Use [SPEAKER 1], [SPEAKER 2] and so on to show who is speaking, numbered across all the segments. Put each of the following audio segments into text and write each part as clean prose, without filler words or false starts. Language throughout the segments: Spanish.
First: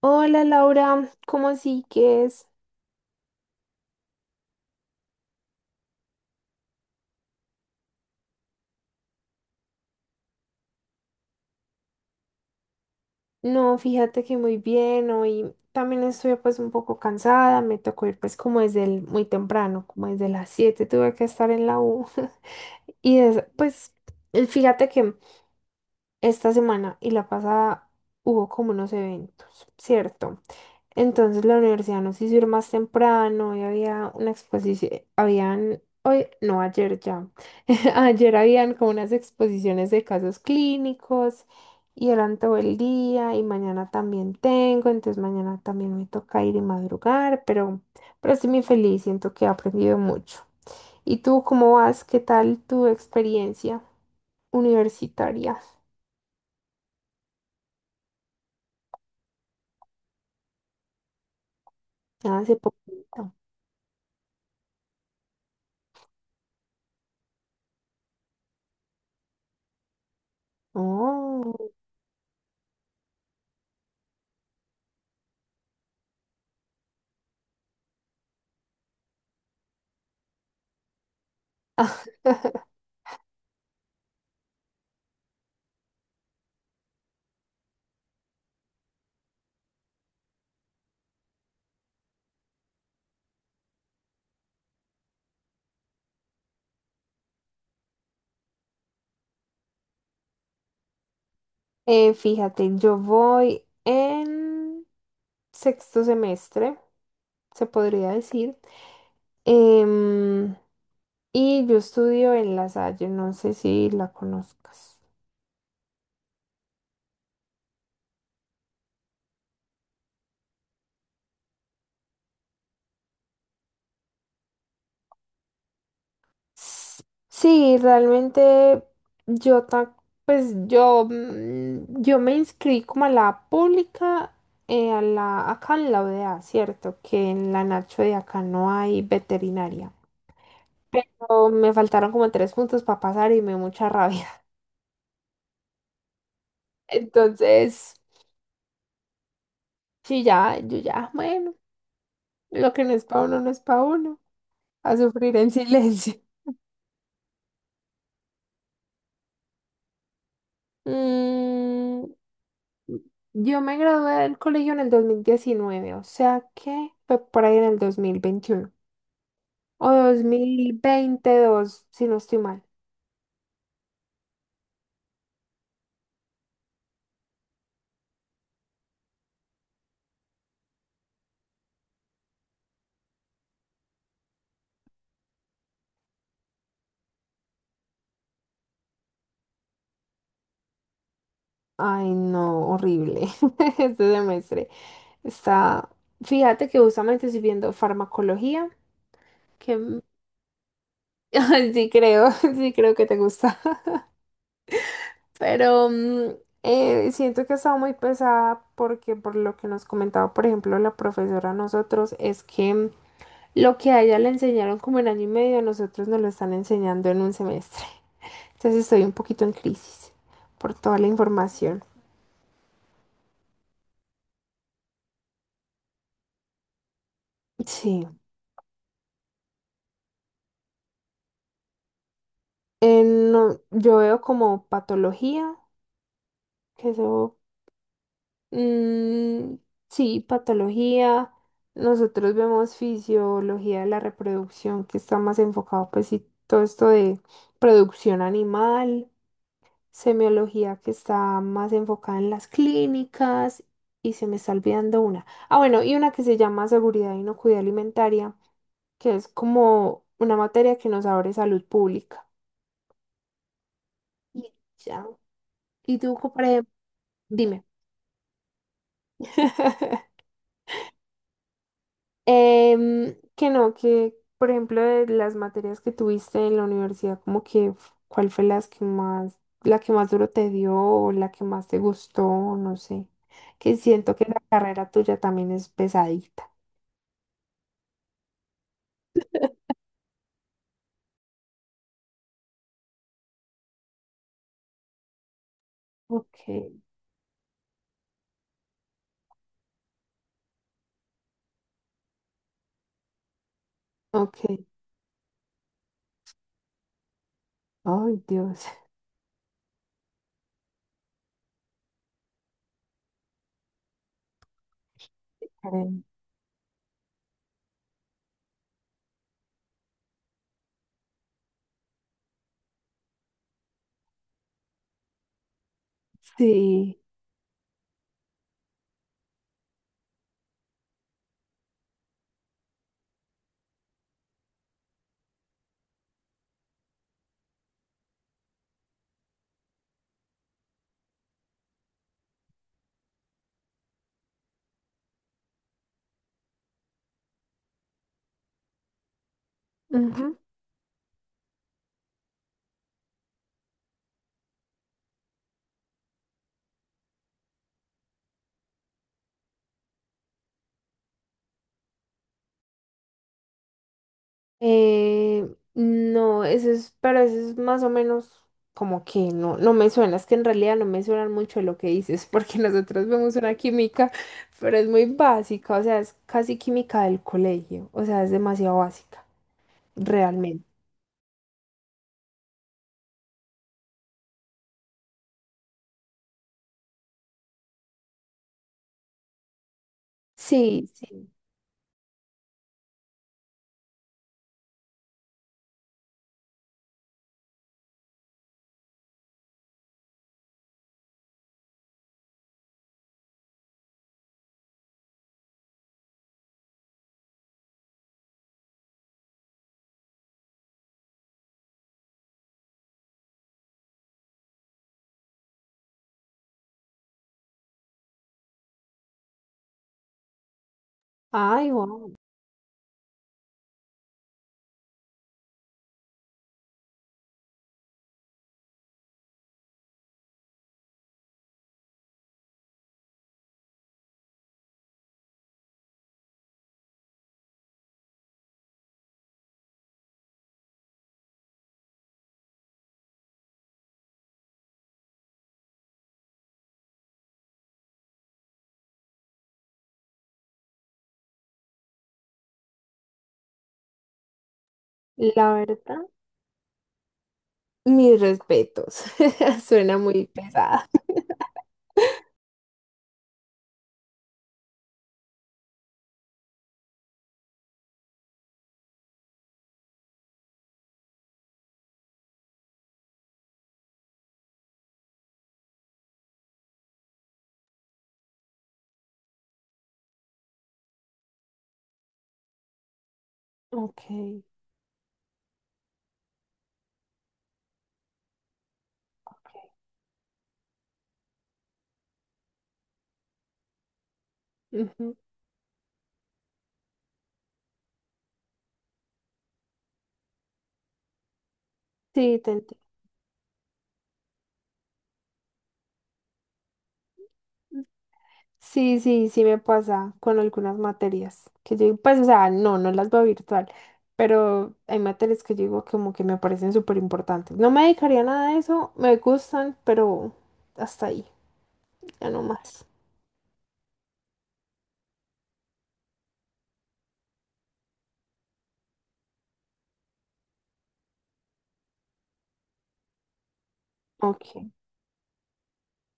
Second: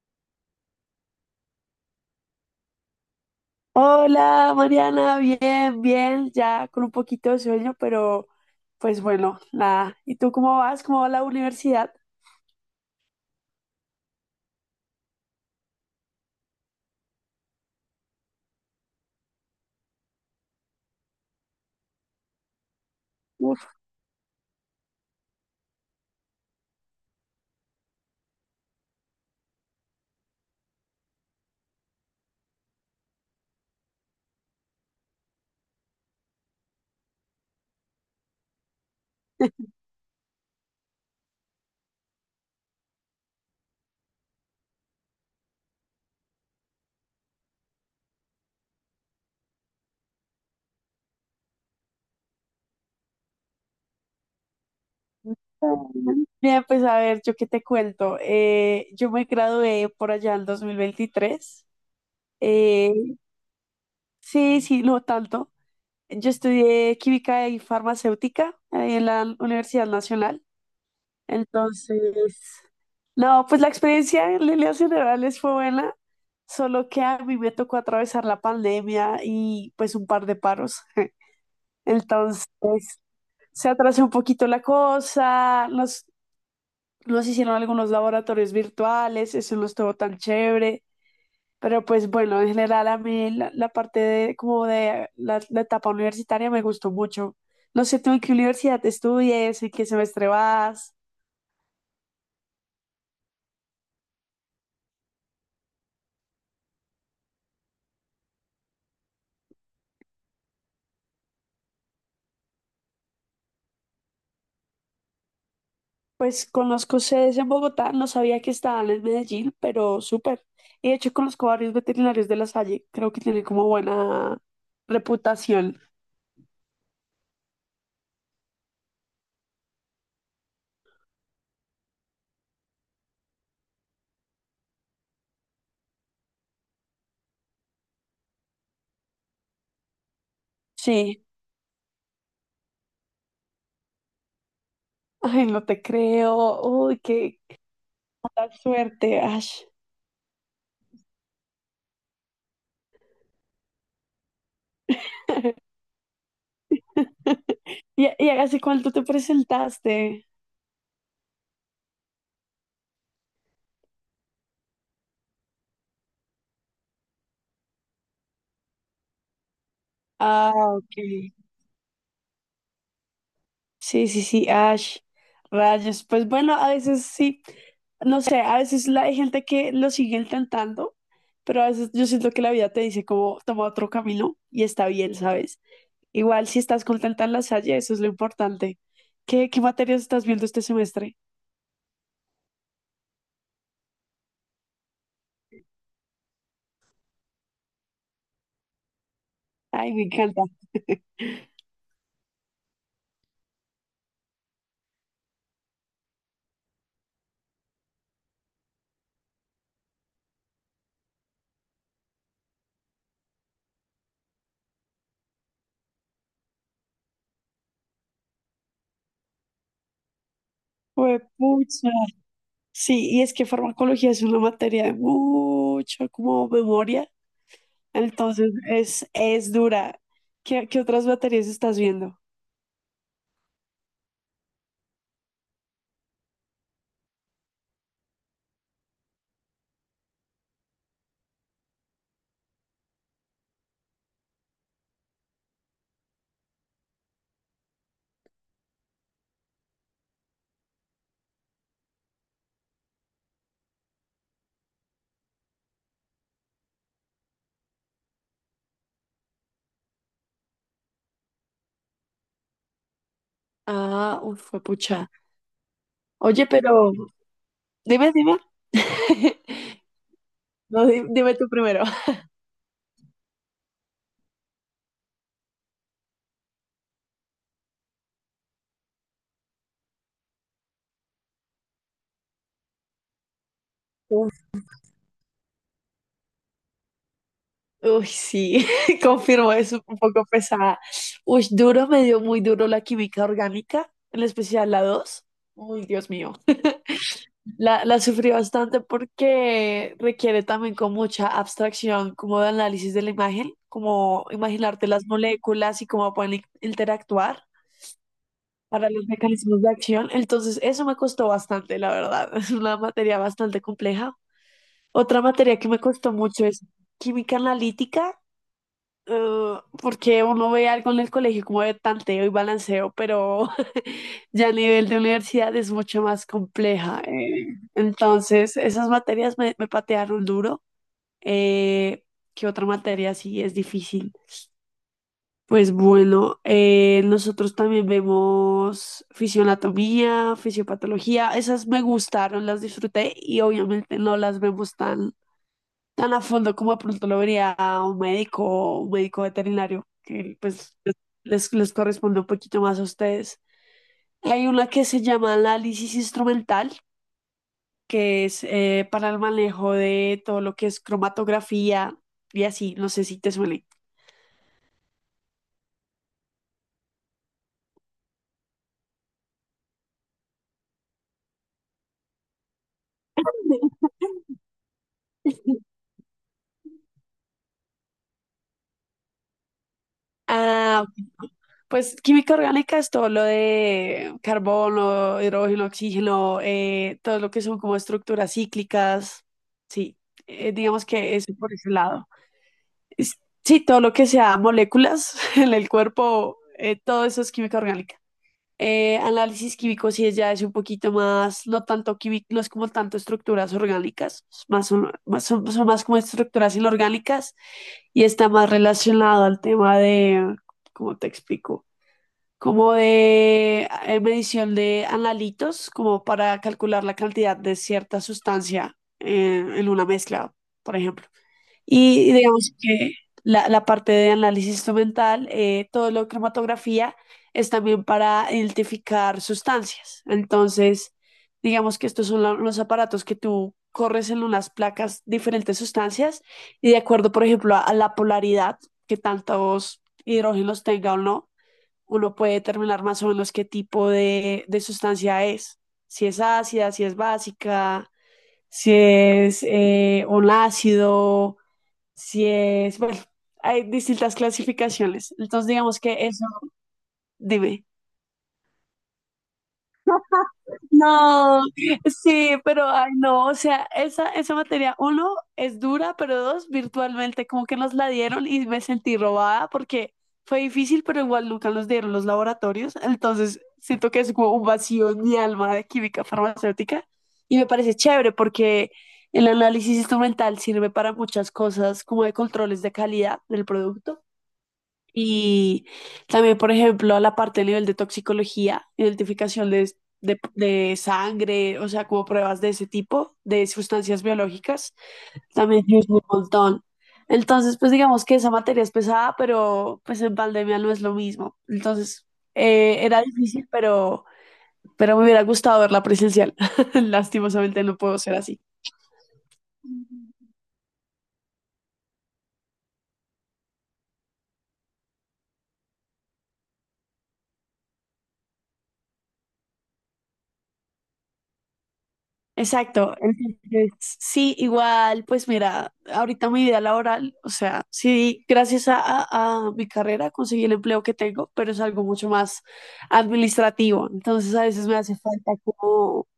[SPEAKER 1] Hola Laura, ¿cómo así que es?
[SPEAKER 2] Hola, Mariana, bien, bien, ya con un poquito de sueño, pero pues bueno, nada. ¿Y tú cómo vas? ¿Cómo va la universidad?
[SPEAKER 1] No, fíjate que muy bien, hoy también estoy pues un poco cansada, me tocó ir pues como desde el, muy temprano, como desde las 7 tuve que estar en la U y
[SPEAKER 2] Uf,
[SPEAKER 1] pues fíjate que esta semana y la pasada hubo como unos eventos, ¿cierto? Entonces la universidad nos hizo ir más temprano y había una exposición, habían, hoy, no, ayer ya, ayer habían como unas exposiciones de casos clínicos y eran todo el día y mañana también tengo, entonces mañana también me toca ir y madrugar, pero estoy muy feliz, siento que he aprendido mucho. ¿Y tú cómo vas? ¿Qué tal tu experiencia universitaria?
[SPEAKER 2] bien, bien, pues a ver, yo qué te cuento. Yo me gradué por allá en 2023.
[SPEAKER 1] Hace
[SPEAKER 2] Eh,
[SPEAKER 1] poquito.
[SPEAKER 2] sí, sí, no tanto. Yo estudié química y farmacéutica ahí en la Universidad Nacional.
[SPEAKER 1] Oh.
[SPEAKER 2] Entonces, no, pues la experiencia en líneas generales fue buena, solo que a mí me tocó atravesar la pandemia y pues un par de paros. Entonces, se atrasó un poquito la cosa, nos hicieron algunos laboratorios virtuales, eso no estuvo tan chévere, pero pues bueno, en general a mí la parte de como de la etapa universitaria me gustó mucho. No sé tú en qué universidad estudias, en qué semestre vas.
[SPEAKER 1] Fíjate, yo voy en sexto semestre, se podría decir. Em, y yo estudio en La Salle, no sé si la conozcas.
[SPEAKER 2] Pues conozco sedes en Bogotá, no sabía que estaban en Medellín, pero súper. Y de hecho conozco varios veterinarios de La Salle, creo que tienen como buena reputación.
[SPEAKER 1] S- Sí, realmente yo ta- pues yo me inscribí como a la pública, acá en la UDA, ¿cierto? Que en la Nacho de acá no hay veterinaria.
[SPEAKER 2] Sí.
[SPEAKER 1] Pero me faltaron como tres puntos para pasar y me dio mucha rabia.
[SPEAKER 2] Ay, no te creo. Uy, qué
[SPEAKER 1] Entonces,
[SPEAKER 2] mala suerte, Ash.
[SPEAKER 1] sí, ya, yo ya, bueno, lo que no es para uno no es para uno, a sufrir en silencio.
[SPEAKER 2] ¿Y hace cuánto te presentaste?
[SPEAKER 1] Mm, yo me gradué del colegio en el 2019, o sea que fue por ahí en el 2021 o dos
[SPEAKER 2] Ah,
[SPEAKER 1] mil
[SPEAKER 2] ok.
[SPEAKER 1] veintidós, si no estoy mal.
[SPEAKER 2] Sí, sí, sí, Ash, rayos. Pues bueno, a veces sí, no sé, a veces hay gente que lo sigue intentando, pero a veces yo siento que la vida te dice como toma otro camino y está bien, ¿sabes? Igual si estás contenta en la Salle, eso es lo importante. ¿Qué materias estás viendo este semestre?
[SPEAKER 1] Ay, no, horrible este semestre. Está, fíjate que justamente estoy viendo farmacología,
[SPEAKER 2] Ay,
[SPEAKER 1] que
[SPEAKER 2] me encanta.
[SPEAKER 1] ay, sí creo, sí creo que te gusta. Pero siento que ha estado muy pesada porque por lo que nos comentaba, por ejemplo, la profesora a nosotros, es que lo que a ella le enseñaron como en año y medio, a nosotros nos lo están enseñando en un semestre. Entonces estoy un poquito en crisis por toda la
[SPEAKER 2] Pues
[SPEAKER 1] información.
[SPEAKER 2] pucha. Sí, y es que farmacología es una materia de mucha como memoria,
[SPEAKER 1] Sí.
[SPEAKER 2] entonces es dura. ¿Qué otras materias estás viendo?
[SPEAKER 1] No, yo veo como patología. Que se Mm, sí, patología. Nosotros vemos fisiología de la reproducción, que está más enfocado, pues sí, todo esto de producción animal, semiología que está más enfocada en las clínicas, y se me está olvidando una. Ah, bueno, y una que se llama seguridad e inocuidad alimentaria, que es como una materia que nos abre salud pública.
[SPEAKER 2] Ah, uf,
[SPEAKER 1] Y
[SPEAKER 2] fue
[SPEAKER 1] ya.
[SPEAKER 2] pucha.
[SPEAKER 1] Y tú, por
[SPEAKER 2] Oye,
[SPEAKER 1] ejemplo,
[SPEAKER 2] pero
[SPEAKER 1] dime.
[SPEAKER 2] dime, dime. No, dime tú primero.
[SPEAKER 1] Que no, que por ejemplo de las materias que tuviste en la universidad, como que cuál fue las que más, la que más duro te dio o la que más te gustó, no sé. Que siento que
[SPEAKER 2] Uf,
[SPEAKER 1] la carrera tuya también es pesadita.
[SPEAKER 2] uy, sí, confirmo, es un poco pesada. Uy, duro, me dio muy duro la química orgánica, en especial la 2. Uy, Dios mío.
[SPEAKER 1] Ok,
[SPEAKER 2] La sufrí bastante porque requiere también con mucha abstracción, como de análisis de la imagen, como
[SPEAKER 1] Ok,
[SPEAKER 2] imaginarte las moléculas y cómo pueden interactuar
[SPEAKER 1] ay Dios.
[SPEAKER 2] para los mecanismos de acción. Entonces, eso me costó bastante, la verdad. Es una materia bastante compleja. Otra materia que me
[SPEAKER 1] Karen.
[SPEAKER 2] costó mucho es química analítica. Porque uno ve algo en el colegio como de tanteo y balanceo, pero ya a nivel de universidad es mucho más
[SPEAKER 1] Sí.
[SPEAKER 2] compleja. Entonces, esas materias me patearon duro. Eh, ¿Qué otra materia sí es difícil? Pues bueno, nosotros también vemos fisioanatomía, fisiopatología, esas me gustaron, las disfruté y obviamente no las vemos tan a fondo como de pronto lo vería a un médico o un médico veterinario,
[SPEAKER 1] Ujú.
[SPEAKER 2] que pues les corresponde un poquito más a ustedes. Hay una que se llama análisis instrumental, que es para el manejo de todo lo que es cromatografía y así, no sé si te suele.
[SPEAKER 1] Eh, no, eso es, pero eso es más o menos como que no, no me suena, es que en realidad no me suena mucho lo que dices, porque nosotros vemos una química, pero es muy básica, o sea, es casi química del colegio, o sea, es demasiado básica, realmente.
[SPEAKER 2] Ah, pues química orgánica es todo lo de carbono, hidrógeno, oxígeno, todo lo que son como estructuras cíclicas. Sí, digamos
[SPEAKER 1] Sí,
[SPEAKER 2] que es
[SPEAKER 1] sí.
[SPEAKER 2] por ese lado. es- sí, todo lo que sea moléculas en el cuerpo, todo eso es química orgánica. Análisis químico sí es ya es un poquito más, no tanto químico, no es como tanto estructuras orgánicas, es más son, son más como estructuras inorgánicas y está más relacionado al tema de, ¿cómo te explico? Como de medición de analitos, como para calcular la cantidad de cierta sustancia en una mezcla, por ejemplo.
[SPEAKER 1] Ay,
[SPEAKER 2] Y
[SPEAKER 1] wow.
[SPEAKER 2] digamos que la parte de análisis instrumental, todo lo de cromatografía es también para identificar sustancias. Entonces, digamos que estos son los aparatos que tú corres en unas placas diferentes sustancias y de acuerdo, por ejemplo, a la polaridad, que tantos hidrógenos tenga o no, uno puede determinar más o menos qué tipo de sustancia es. Si es ácida, si es básica, si es un ácido si es, bueno, hay distintas clasificaciones. Entonces,
[SPEAKER 1] La
[SPEAKER 2] digamos
[SPEAKER 1] verdad,
[SPEAKER 2] que eso, dime.
[SPEAKER 1] mis respetos. Suena muy pesada.
[SPEAKER 2] No, sí, pero ay no, o sea, esa materia, uno, es dura, pero dos, virtualmente como que nos la dieron y me sentí robada porque fue difícil, pero igual nunca nos dieron los laboratorios, entonces siento que es como un vacío en mi alma de química farmacéutica y me parece chévere porque el análisis instrumental sirve para muchas cosas como de controles de calidad del
[SPEAKER 1] Ok.
[SPEAKER 2] producto. Y también, por ejemplo, la parte a nivel de toxicología,
[SPEAKER 1] Ok.
[SPEAKER 2] identificación de sangre, o sea, como pruebas de ese tipo, de sustancias biológicas,
[SPEAKER 1] Ujú.
[SPEAKER 2] también yo hice un montón. Entonces, pues digamos que esa materia es pesada, pero pues en pandemia no es lo mismo. Entonces,
[SPEAKER 1] Sí, te entiendo.
[SPEAKER 2] era difícil, pero me hubiera gustado verla presencial. Lastimosamente no puedo ser así.
[SPEAKER 1] Sí, sí, sí me pasa con algunas materias que yo digo, pues, o sea, no, no las veo virtual, pero hay materias que yo digo como que me parecen súper importantes. No me dedicaría a nada de eso, me gustan, pero hasta ahí, ya no más.
[SPEAKER 2] Exacto, entonces sí, igual, pues mira, ahorita mi vida laboral, o sea, sí, gracias a mi carrera conseguí el empleo que tengo, pero es algo mucho más administrativo, entonces a
[SPEAKER 1] Ok.
[SPEAKER 2] veces me hace falta como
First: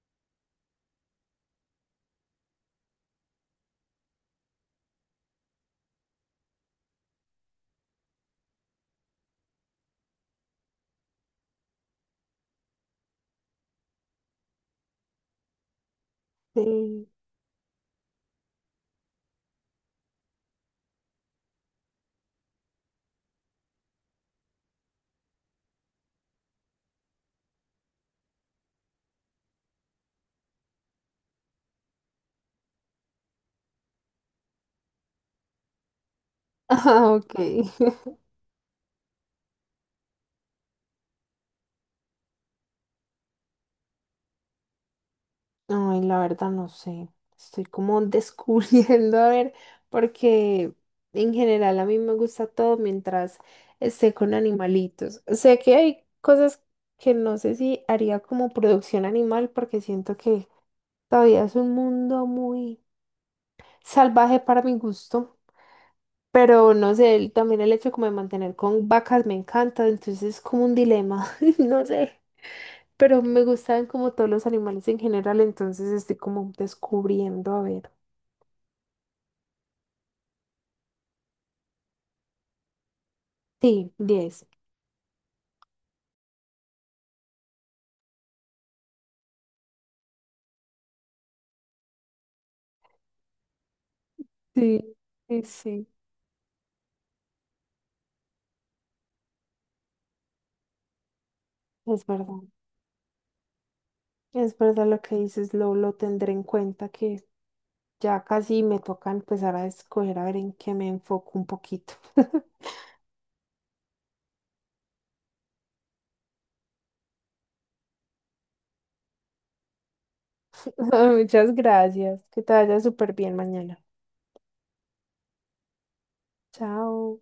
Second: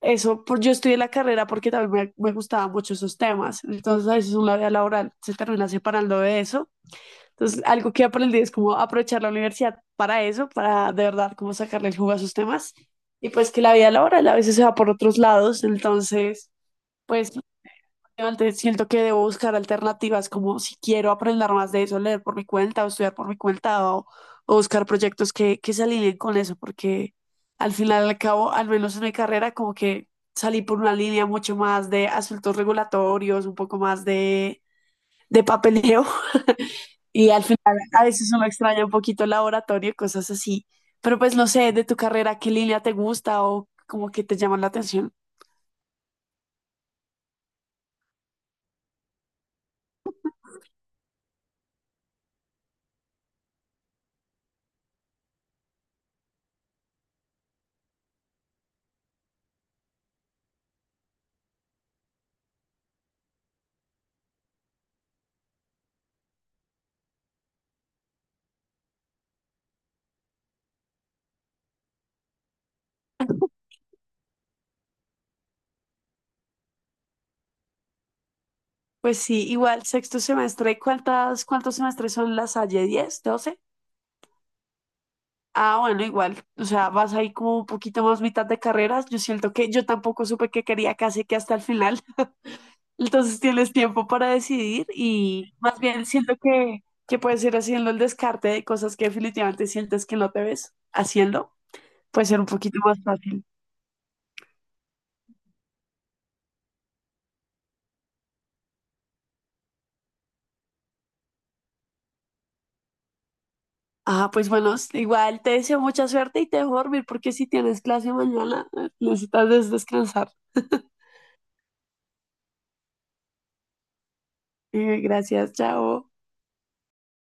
[SPEAKER 2] eso, por, yo estudié la carrera porque también me gustaban mucho esos temas, entonces a veces una vida laboral se termina separando de eso entonces, algo que aprendí es como aprovechar la universidad para eso, para de verdad como sacarle el jugo a sus temas. Y pues que la vida laboral a veces se va por otros lados, entonces,
[SPEAKER 1] Sí.
[SPEAKER 2] pues antes siento que debo buscar alternativas como si quiero aprender más de eso, leer por mi cuenta o estudiar por mi cuenta o buscar proyectos que se alineen con eso, porque al final y al cabo, al menos en mi carrera, como que salí por una línea mucho más de asuntos regulatorios, un poco más de papeleo
[SPEAKER 1] Ah,
[SPEAKER 2] y
[SPEAKER 1] ok.
[SPEAKER 2] al final a veces uno extraña un poquito el laboratorio, cosas así. Pero pues no sé, de tu carrera, ¿qué línea te gusta o como que te llama la atención?
[SPEAKER 1] Ay, la verdad no sé. Estoy como descubriendo, a ver, porque en general a mí me gusta todo mientras esté con animalitos. Sé que hay cosas que no sé si haría como producción animal porque siento que todavía es un mundo muy salvaje para mi gusto. Pero no sé, también el hecho como de mantener con vacas me encanta, entonces es como un dilema, no sé. Pero me gustan como todos los animales en general, entonces estoy como descubriendo, a ver.
[SPEAKER 2] Pues sí, igual, sexto semestre, cuántos semestres son las Salle? 10, 12.
[SPEAKER 1] Sí, 10.
[SPEAKER 2] Ah, bueno, igual, o sea, vas ahí como un poquito más mitad de carreras. Yo siento que yo tampoco supe que quería casi que hasta el final. Entonces tienes tiempo para decidir
[SPEAKER 1] Sí, sí,
[SPEAKER 2] y más
[SPEAKER 1] sí,
[SPEAKER 2] bien siento que puedes ir haciendo el descarte de cosas que definitivamente sientes que no te ves haciendo
[SPEAKER 1] es
[SPEAKER 2] puede ser
[SPEAKER 1] verdad.
[SPEAKER 2] un poquito más fácil.
[SPEAKER 1] Es verdad lo que dices, lo tendré en cuenta que ya casi me toca empezar a escoger a ver en qué me enfoco un poquito.
[SPEAKER 2] Ah, pues bueno, igual te deseo mucha suerte y te dejo dormir porque si tienes clase mañana necesitas descansar.
[SPEAKER 1] Muchas gracias. Que te vaya súper bien mañana.
[SPEAKER 2] Gracias, chao.
[SPEAKER 1] Chao.